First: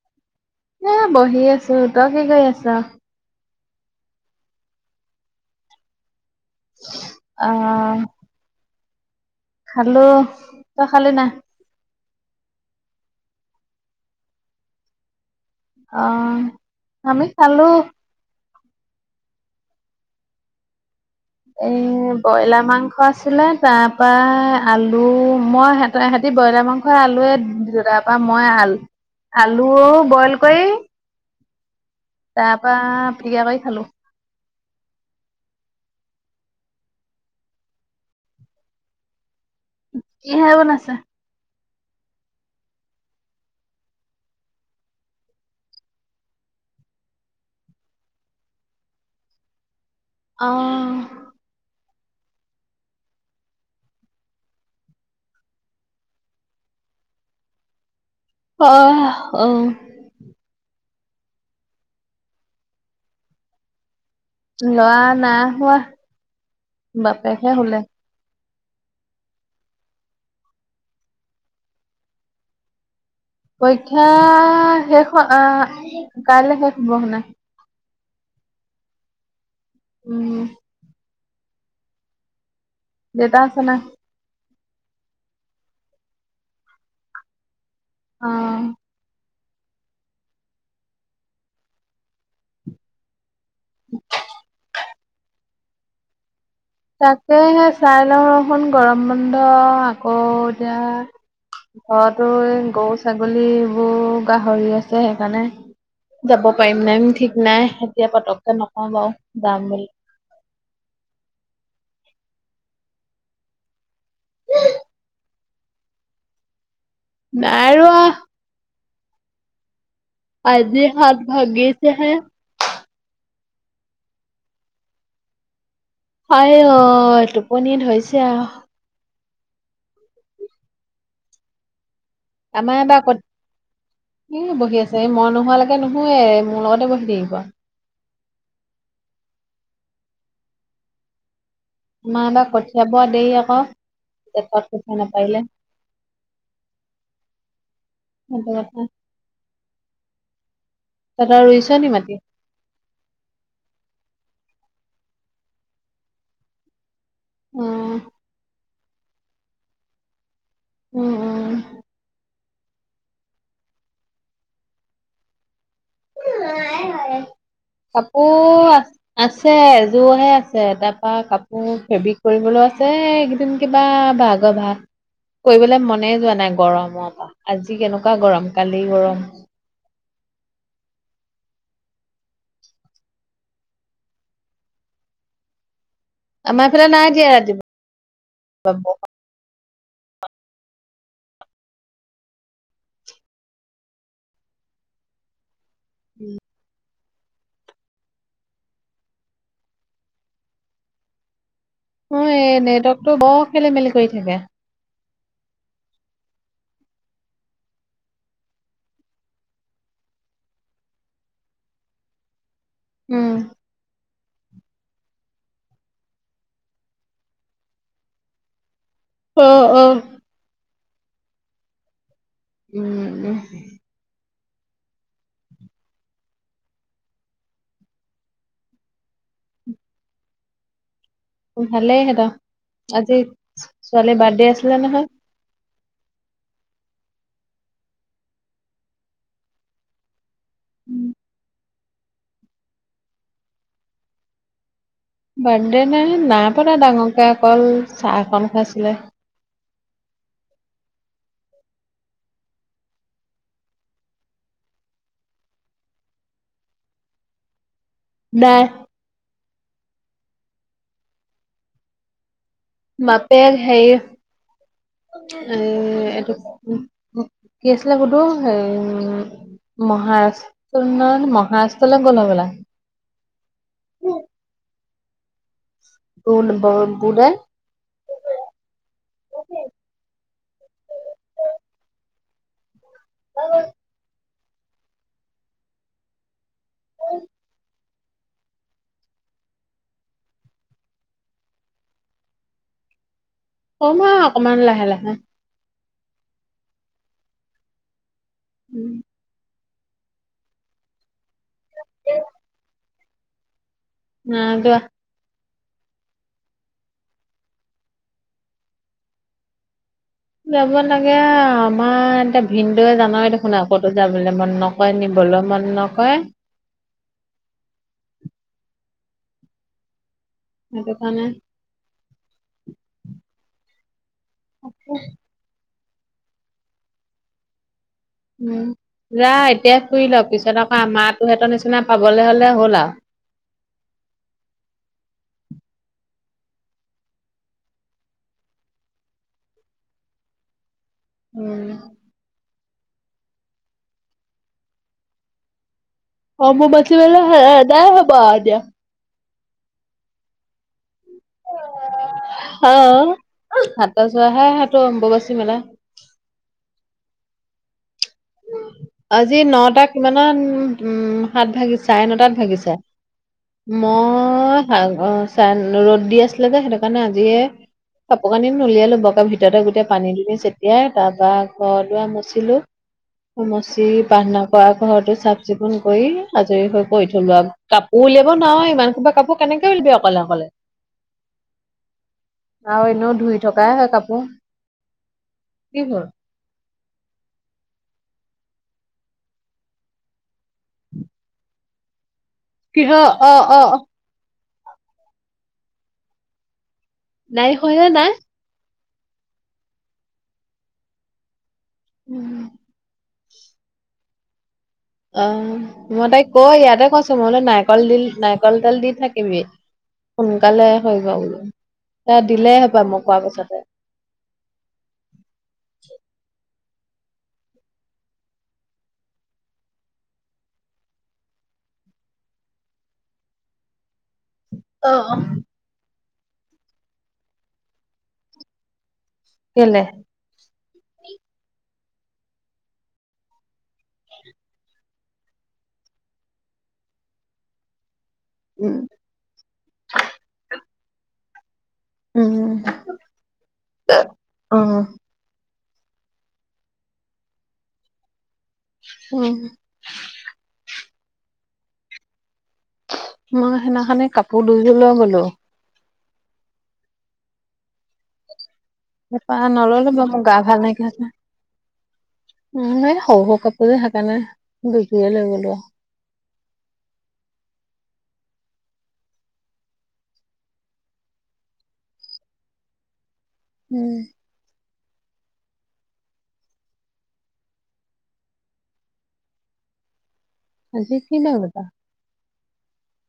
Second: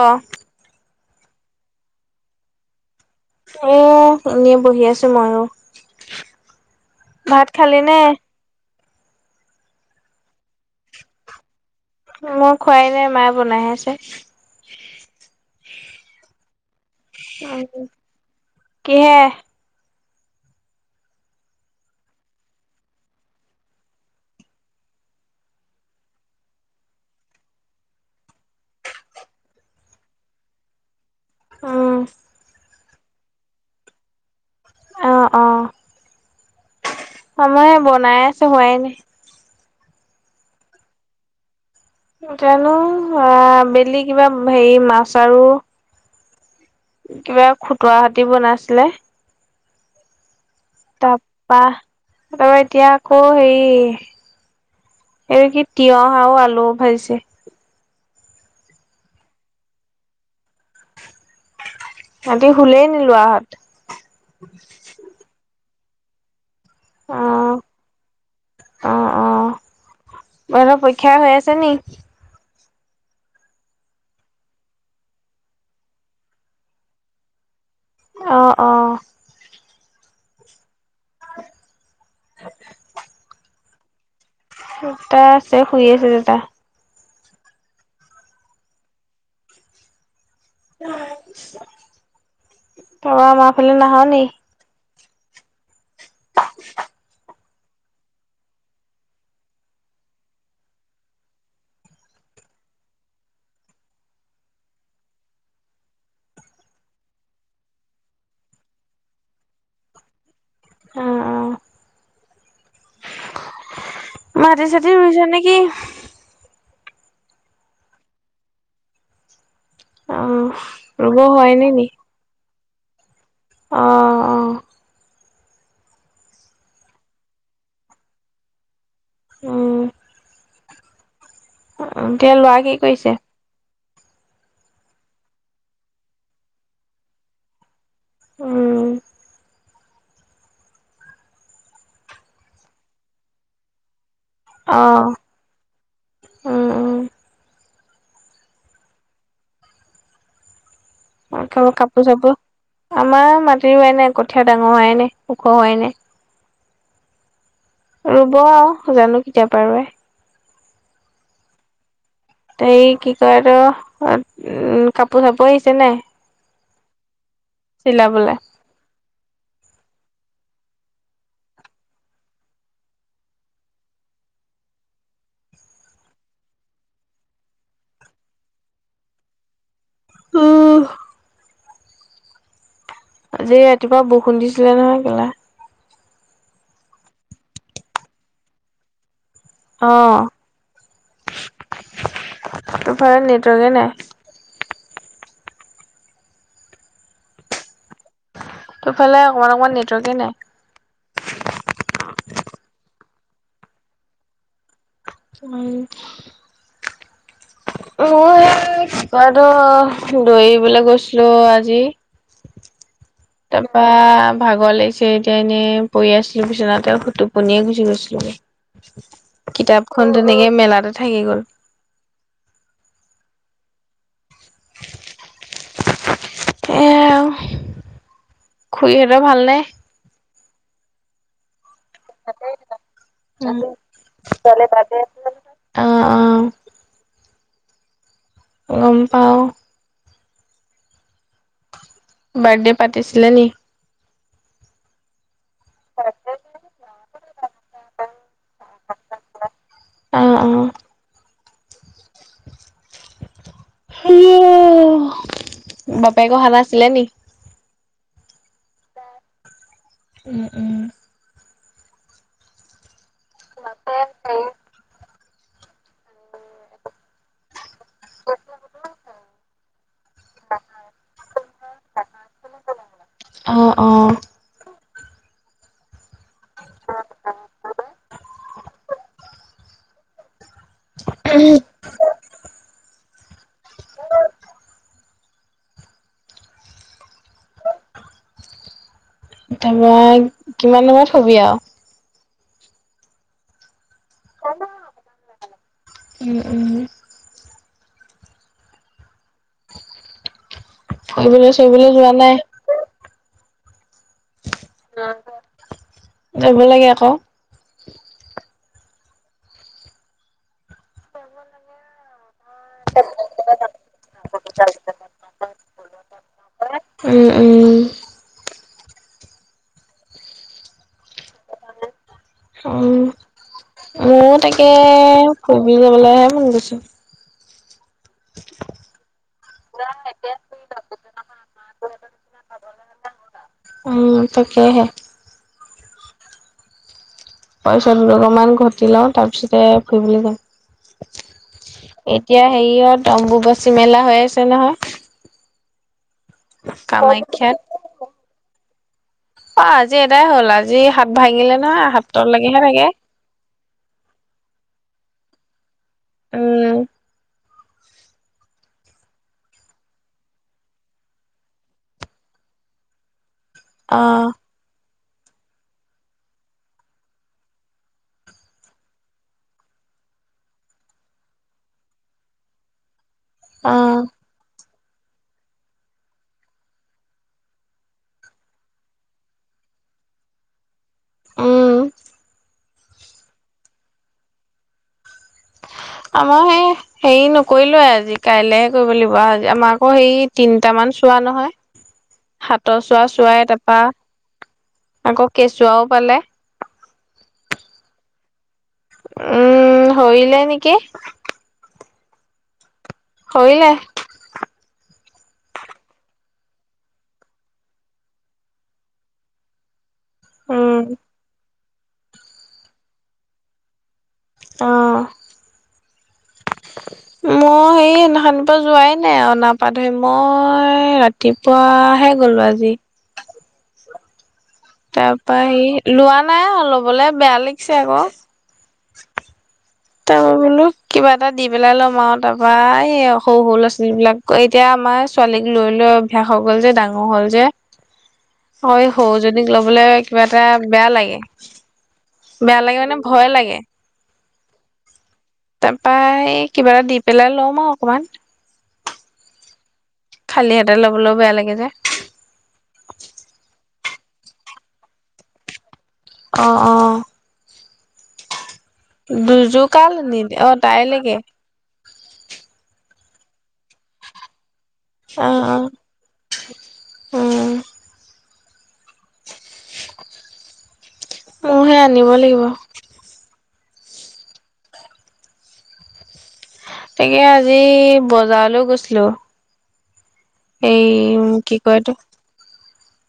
অ এ বহি আছো তই কি কৰি আছ? এ এনেই বহি আছো মই ভাত খালি আহ নে? খালো তই খালি নাই? মোৰ খোৱাই নাই মায়ে বনাই আছে অ আমি খালো উম কিহে? এ ব্ৰইলাৰ মাংস আছিলে তাৰ পৰা আলু মই সহতে সতি ব্ৰইলাৰ মাংসৰ আলুৱে তাৰ পৰা মই আলু আলু বইল কৰি উম তাৰপা প্ৰিয়া কৰি খালো অ অ মই বনাই আছো হোৱাই নাই কিহে বনাইছা‌? জানো আ বেলি কিবা হেৰি মাছ আৰু কিবা খুতুৱা হতি বনাইছিলে অ তাৰপা তাপৰা এতিয়া আকৌ হেৰি এটো কি তিঁয়হ আৰু আলু ভাজিছে অহ অহ সেতি শুলেই নি লৰাহত? লৰা নাই হোৱা অ বাপেকহে শুলে অ অ সেত পৰীক্ষা হৈ আছে নি‌? পৰীক্ষা শেষ আহ কাইলৈ শেষ হব হেনো অহ অ উম হ [unintelligible] দেতা আছে নাই? দেতা আছে শুই আছে দেউতা অ তই আমাৰ ফালে নাহ নি? তাকে হে চাই লওঁ ৰচোন গৰম বন্ধ আকৌ এতিয়া, ঘৰতো এই গৰু ছাগলীবোৰ গাহৰি আছে সেইকাৰণে যাব পাৰিম নাই ঠিক নাই এতিয়া পতককে নকওঁ বাও যাম বুলি অহ অ মাটি চাতি ৰুইছা নেকি? নাইৰোৱা। অ আজি হাত ৰুব হয় নে নি ভাগিছে হে অ অ হাই অ টোপনি ধৰিছে আৱ উম এতিয়া ল'ৰা কি আমাৰ এবাৰ কৰিছে‌? কত এ বহি আছে এই মই নোহোৱালৈকে নুশুৱে মোৰ লগতে বহি থাকিব উম আমা এইবা কঠিয়া পৰা দেৰি আকৌ জেঠত অ কঠিয়া নাপাৰিলে উম উম সেতোকথা কাপোৰ মাটি? চাপোৰ আমাৰ মাটি হোৱাই নাই ক কঠিয়া ডাঙৰ হোৱাই নাই ওখ হোৱাই নাই। উম, ৰুব আৱ জানো কেতিয়াপা ৰোৱে উম উম হে কি কয় তো উ কাপোৰ চাপোৰ আহিছে নাই চিলাবলে কাপোৰ আ আছে এযোৰহে আছে তাৰপা কাপোৰ ফেব্ৰিক কৰিবলৈ আছে এইকেদিন কিবা ভাগ ভাগ কৰিবলৈ মনে যোৱা নাই গৰমৰ পৰা আজি কেনেকুৱা গৰম কালি গৰম অহ আজি ৰাতিপুৱা বৰষুণ দিছিলে নহয় কেলা আমাৰ এফালে নাই দিয়া ৰাতিপুৱা বৰষুণ। অহ তোৰ ফালে নেটৱৰ্কে নাই। উম তোৰ ফালে অকণমান অকণমান নেটৱৰ্কে নাই। অ এই নেটৱৰ্কটো বৰ খেলি মেলি কৰি থাকে। উম মই ৰাতিপুৱাটো দৰিবলে গৈছিলো আজি। [inaudible] উম। তাৰপৰা ভাগৰ লাগিছে এতিয়া এনেই পৰি আছিলো বিচনাতে টোপনিয়ে গুচি গৈছিলোগে। অ', অ'। কিতাপখন তেনেকে মেলাতে থাকি গ'ল। উম। [inaudible] এ খুুৰীহঁতৰ ভাল নে? ভালেই সেইতৰ। আজি ছোৱালীৰ বাৰ্থডে আছিলে নহয়। অ', অ', গম পাওঁ। উম। বাৰ্থডে পাতিছিলে নি? বাৰ্থডে নাই নাই পতা ডাঙৰকে অকল চাহখন খাইছিলে। আঁহ আঁহ। উ বাপেক অহা নাছিলে নি? নাই। উম উম। বাপেক হেৰি এ এইটো কি আছিলে হুদুৰ হেই মহাৰাষ্ট্ৰ মহাৰাষ্ট্ৰলৈ গ'ল হবলা। অঁ অঁ। গল বৰ বু দাই। [unintelligible] [unintelligible] তাৰপৰা কিমান টাইমত শুবি আৰু? শুম আৰু অকনমান লাহে লাহে। উম, উম, উম। ফুৰিবলৈ চুৰিবলৈ যোৱা নাই? নাই যোৱা। যব লাগে আক। যাব লাগে আৰু আমাৰ এতিয়া ভিনদেওৱে জানৈ দেখোন আ ক'তো যাবলৈ মন নকৰে নিব লো মন নকৰে উম উম। সেইটোকাৰণে মোৰ তাকে ফুৰিবলৈ যাবলৈহে মন গৈছে উম যা এতিয়া ফুৰি ল পিছত আকৌ আমাৰতোৰ সেহঁতৰ নিচিনা পাবলৈ হলে হ'ল আৰু উম তাকে হে পইচা দুটকা মান ঘটি লওঁ তাৰ পিছতে ফুৰিবলৈ যাম। উম। এতিয়া হেৰিয়ত অম্বুবাচী মেলা হৈ আছে নহয়। অম্বুবাচী মেলা কামাখ্যাত এদাই হব আৰু এতিয়া। অ আজি এদাই হ'ল আজি হাত ভাঙিলে নহয় হাতৰলৈকেহে থাকে আহ সাতটাৰ পৰা হে হয়টো অম্ববাচী মেলা। উম আজি নটা কিমানত উ হাত ভাগি চাৰে নটাত ভাগিছে। অ মই ৰ'দ দি আছিলে যে সেইটো কাৰণে আজিয়ে কাপোৰ কানি উলিয়ালো বৰক ভিতৰতে গোটেই পানী দিলি চতিয়াই তাৰপৰা ঘৰ দুৱাৰ মচিলো [inaudible] যি প্ৰাৰ্থনা কৰা। ঘৰতো চাফ চিকুণ কৰি আজৰি হৈ পৰি থলো আৰু কাপোৰ উলিয়াব নোৱাৰ ইমানহোপা কাপোৰ কেনেকে উল অকলে অকলে উম আৰু এনেও ধুই থকাই হয় কাপোৰ কি হ'ল আমাৰ সেই হেৰি নকৰিলো আজি কাইলেহে কৰিব লাগিবজি আমাৰ আকৌ হেই তিনটামান চোৱা নহয়। হাতৰ কিহ চোৱা অ', চুৱাই অ', অ তাৰপা আকৌ কেঁচুৱাও পালে নাই হয় নাই উম শৰিলে নেকি? উম। শলে অ মই তাই কয় ইয়াতে কৈছো মইলো নাৰিকল দিল নাৰিকল তেল দি থাকিবি [inaudible] সোনকালে উম হৈ বোলো এ দিলেই হবা মই কোৱা পাছতে আহ [inaudible] [inaudible] মই সেইখানিৰ পৰা যোৱাই নে অ পা ধৰি মই ৰাতিপুৱা গলো আজি তাৰ পৰা হে লোৱা নাই লবলে বেয়া লাগিছে আকৌ কেলে তা বলো কিবা এটা দি পেলাই লম আৰু তাৰপা এই সৰু সৰু ল'ৰা ছোৱালী বিলাক এতিয়া আমাৰ ছোৱালীক লৈ লৈ অভ্যাস হৈ গ'ল যে ডাঙৰ হ'ল যে অ উম সৰুজনীক লবলৈ কিবা এটা বেয়া লাগে উম বেয়া লাগে মানে ভয় লাগে উম তাপা এই কিবা এটা দি পেলাই লম আৰু অকমান উম। খালী হঁতে ল'বলৈও বেয়া লাগে যে মই সেইদিনাখে কাপোৰ দু ল গলো অ অ তাপা দুযোৰ নল কাল ৰ'ব মোৰ আনিলি গা অ', ভাল লাগেতে তাইলৈকে উ ম শৰু সৰু কাপোৰে সেইকাৰণে বকিয়ে লৈ অ', গলো অ মোৰহে আনিব লাগিব উম তাকে আজি বজাৰলৈ গৈছিলো এই আজি বাৰ কি বজাৰ কয় এইটো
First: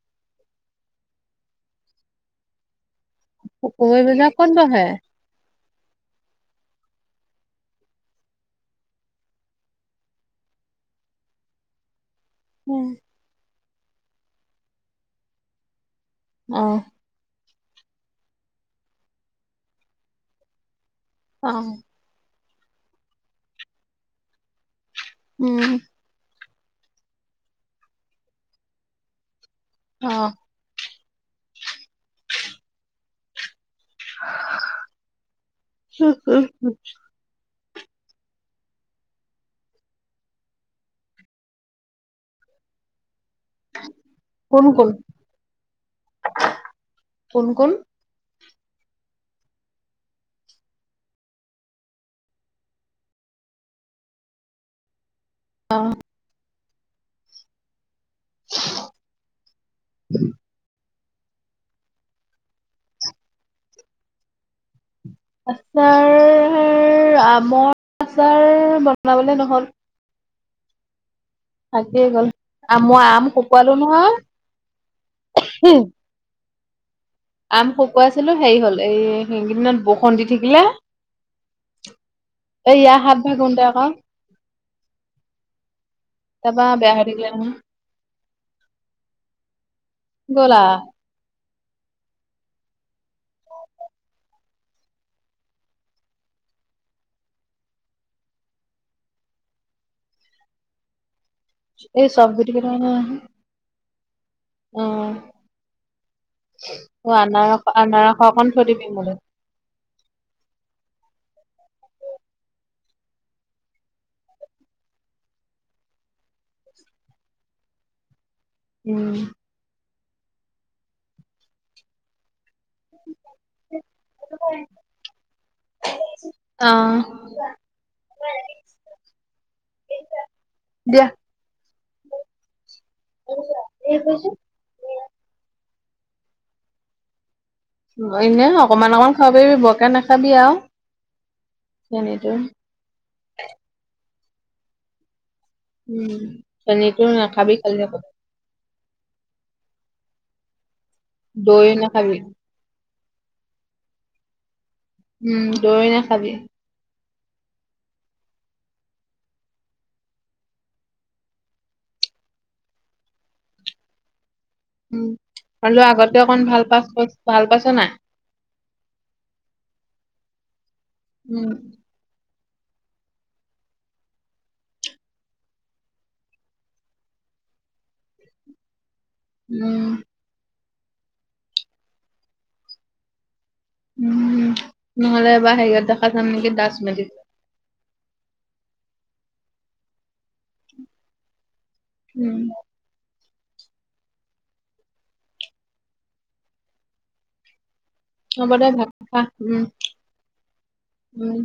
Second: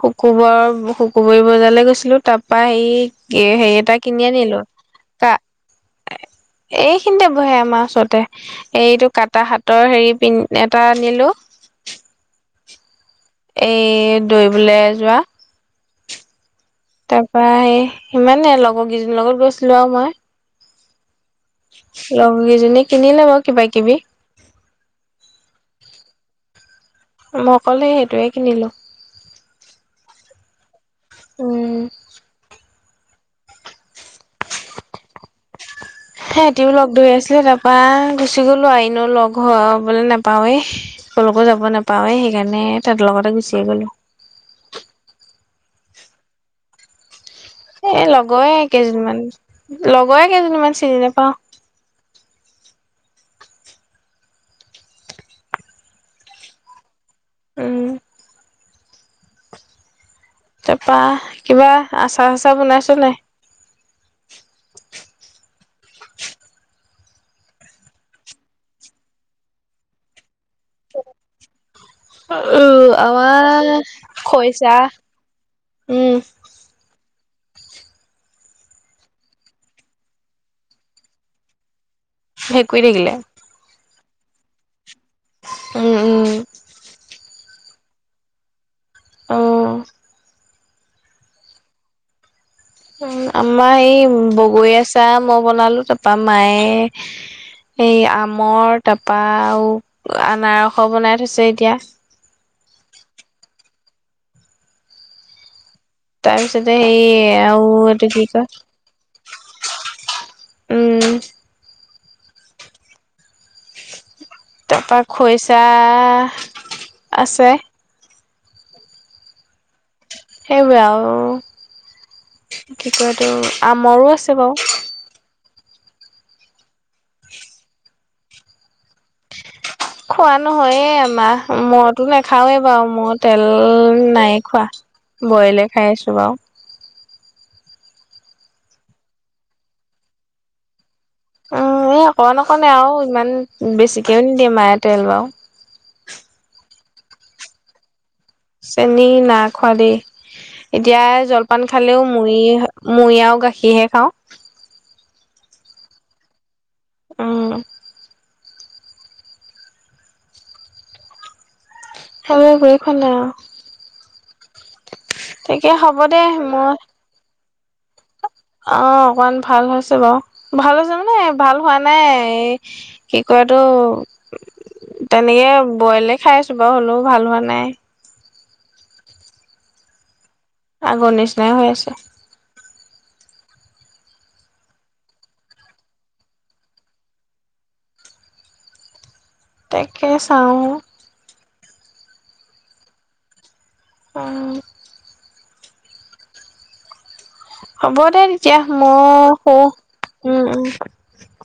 শুকুবৰ শুকোবৰী বজালে গৈছিলো তাৰ পৰা সি [unintelligible] এ সে এটা শুকুৰবাৰ কিনি বজাৰ ক'ত আনিলো বহে ক এইখিনিতে বহে আমাৰ ওচৰতে এইটো কাটা হাতৰ হেৰি পিন্ধ এটা আনিলো [inaudible] উম এই দৌবলৈ যোৱা অ তাৰ পৰা সেই ইমানেই লগৰ কেইজনীৰ লগত গৈছিলো আৰু মই [unintelligible] উ ইজনী কিনি লব কিবা কিবি। উম মই কলে সেইটোৱে কিনিলো। অ উম অ সেহঁতিও লগ ধৰি আছিলে তাৰপা। গুচি গ'লো এনেও লগ হবলে নাপাৱেই কলৈকো যাব নাপাৱে সেইকাৰণে তাত লগতে গু কোন কোন কোন কোন এ লগয়ে কেইজনীমান লগয়ে কেইজনীমান চিনি নাপাওঁ। অ উম উম তপা কিবা আচাৰ ছাচাৰ বনাইছে নে? আচাৰ আমৰ আচাৰ বনাবলে নহ'ল। থাকি গ'ল উম মই আম আমাৰ খৈছা। হম আম শুকুৱাইছিলো হেৰি হ'ল এই সেইকেইদিনত বৰষুণ দি থাকিলে। এ ভেকুৰী ইয়া থাকিলে সাত ভাগুংটে আকৌ। [unintelligible] উম উম তাপা বেয়া হৈ থাকিলে নহয় [unintelligible] অ কলা [unintelligible] উ আমাৰ এই বগৰীয়া চাহ মই বনালো তাৰাপা মায়ে এই আমৰ তাৰপা আৰু আনাৰস বনাই থৈছে। এতিয়া। এই চব গুটি কেইটামান আহ তাৰপিছতে সেই আ এইটো আনাৰস কি অকণ কয় থৈ দিবি মোলে উম তাৰপৰা খৰিচা আছে। উম সেইবোৰে আৰু কি কয়টো আমৰো আছে বাৰু। আহ খোৱা নহয়ে আমাৰ মইতো নাখাওৱে বাৰু মই তেল নাইয়ে খোৱা বইলে খাই আছো বাৰু। এনে অকমান অকমান খাব পাৰিবি বৰকে নাখাবি আৰু। অ' এই অকমান অকনে আৰু। ইমান বেছিকেও নিদিয়ে মায়ে তেল বাও। উম, চেনীটো নাখাবি। [inaudible] চেনী না খোৱা দে। এতিয়া জলপান দৈ খালেও নাখাবি মুৰি মূৰি আৰু গাখীৰহে খাওঁ। উম, দৈ নেখাবি। উম। সেইবোৰে [unintelligible] খোৱা নাই আৰু। উম, তাকে ধৰি লোৱা, হ'ব দে আগতে অকমান ভাল মই পাইছ- ভাল পাইছ নাই? অ' অকমান ভাল হৈছে বাৰু। ভাল হৈছে মানে ভাল উম হোৱা নাই। এই কি কৰাটো তেনেকে বইলে খাই আছোঁ বাৰু। হ'লেও ভাল হোৱা নাই। উম। আগৰ নিচিনাই হৈ আছে। উম, নহলে বা হেৰি এটা দেখা যাম নেকি দাস মেডিকেলত তাকে চাওঁ। উম। অ'। হ'ব দে হ'ব তেতিয়া। ভাত খা মই শু। উম, উম - উম। উম।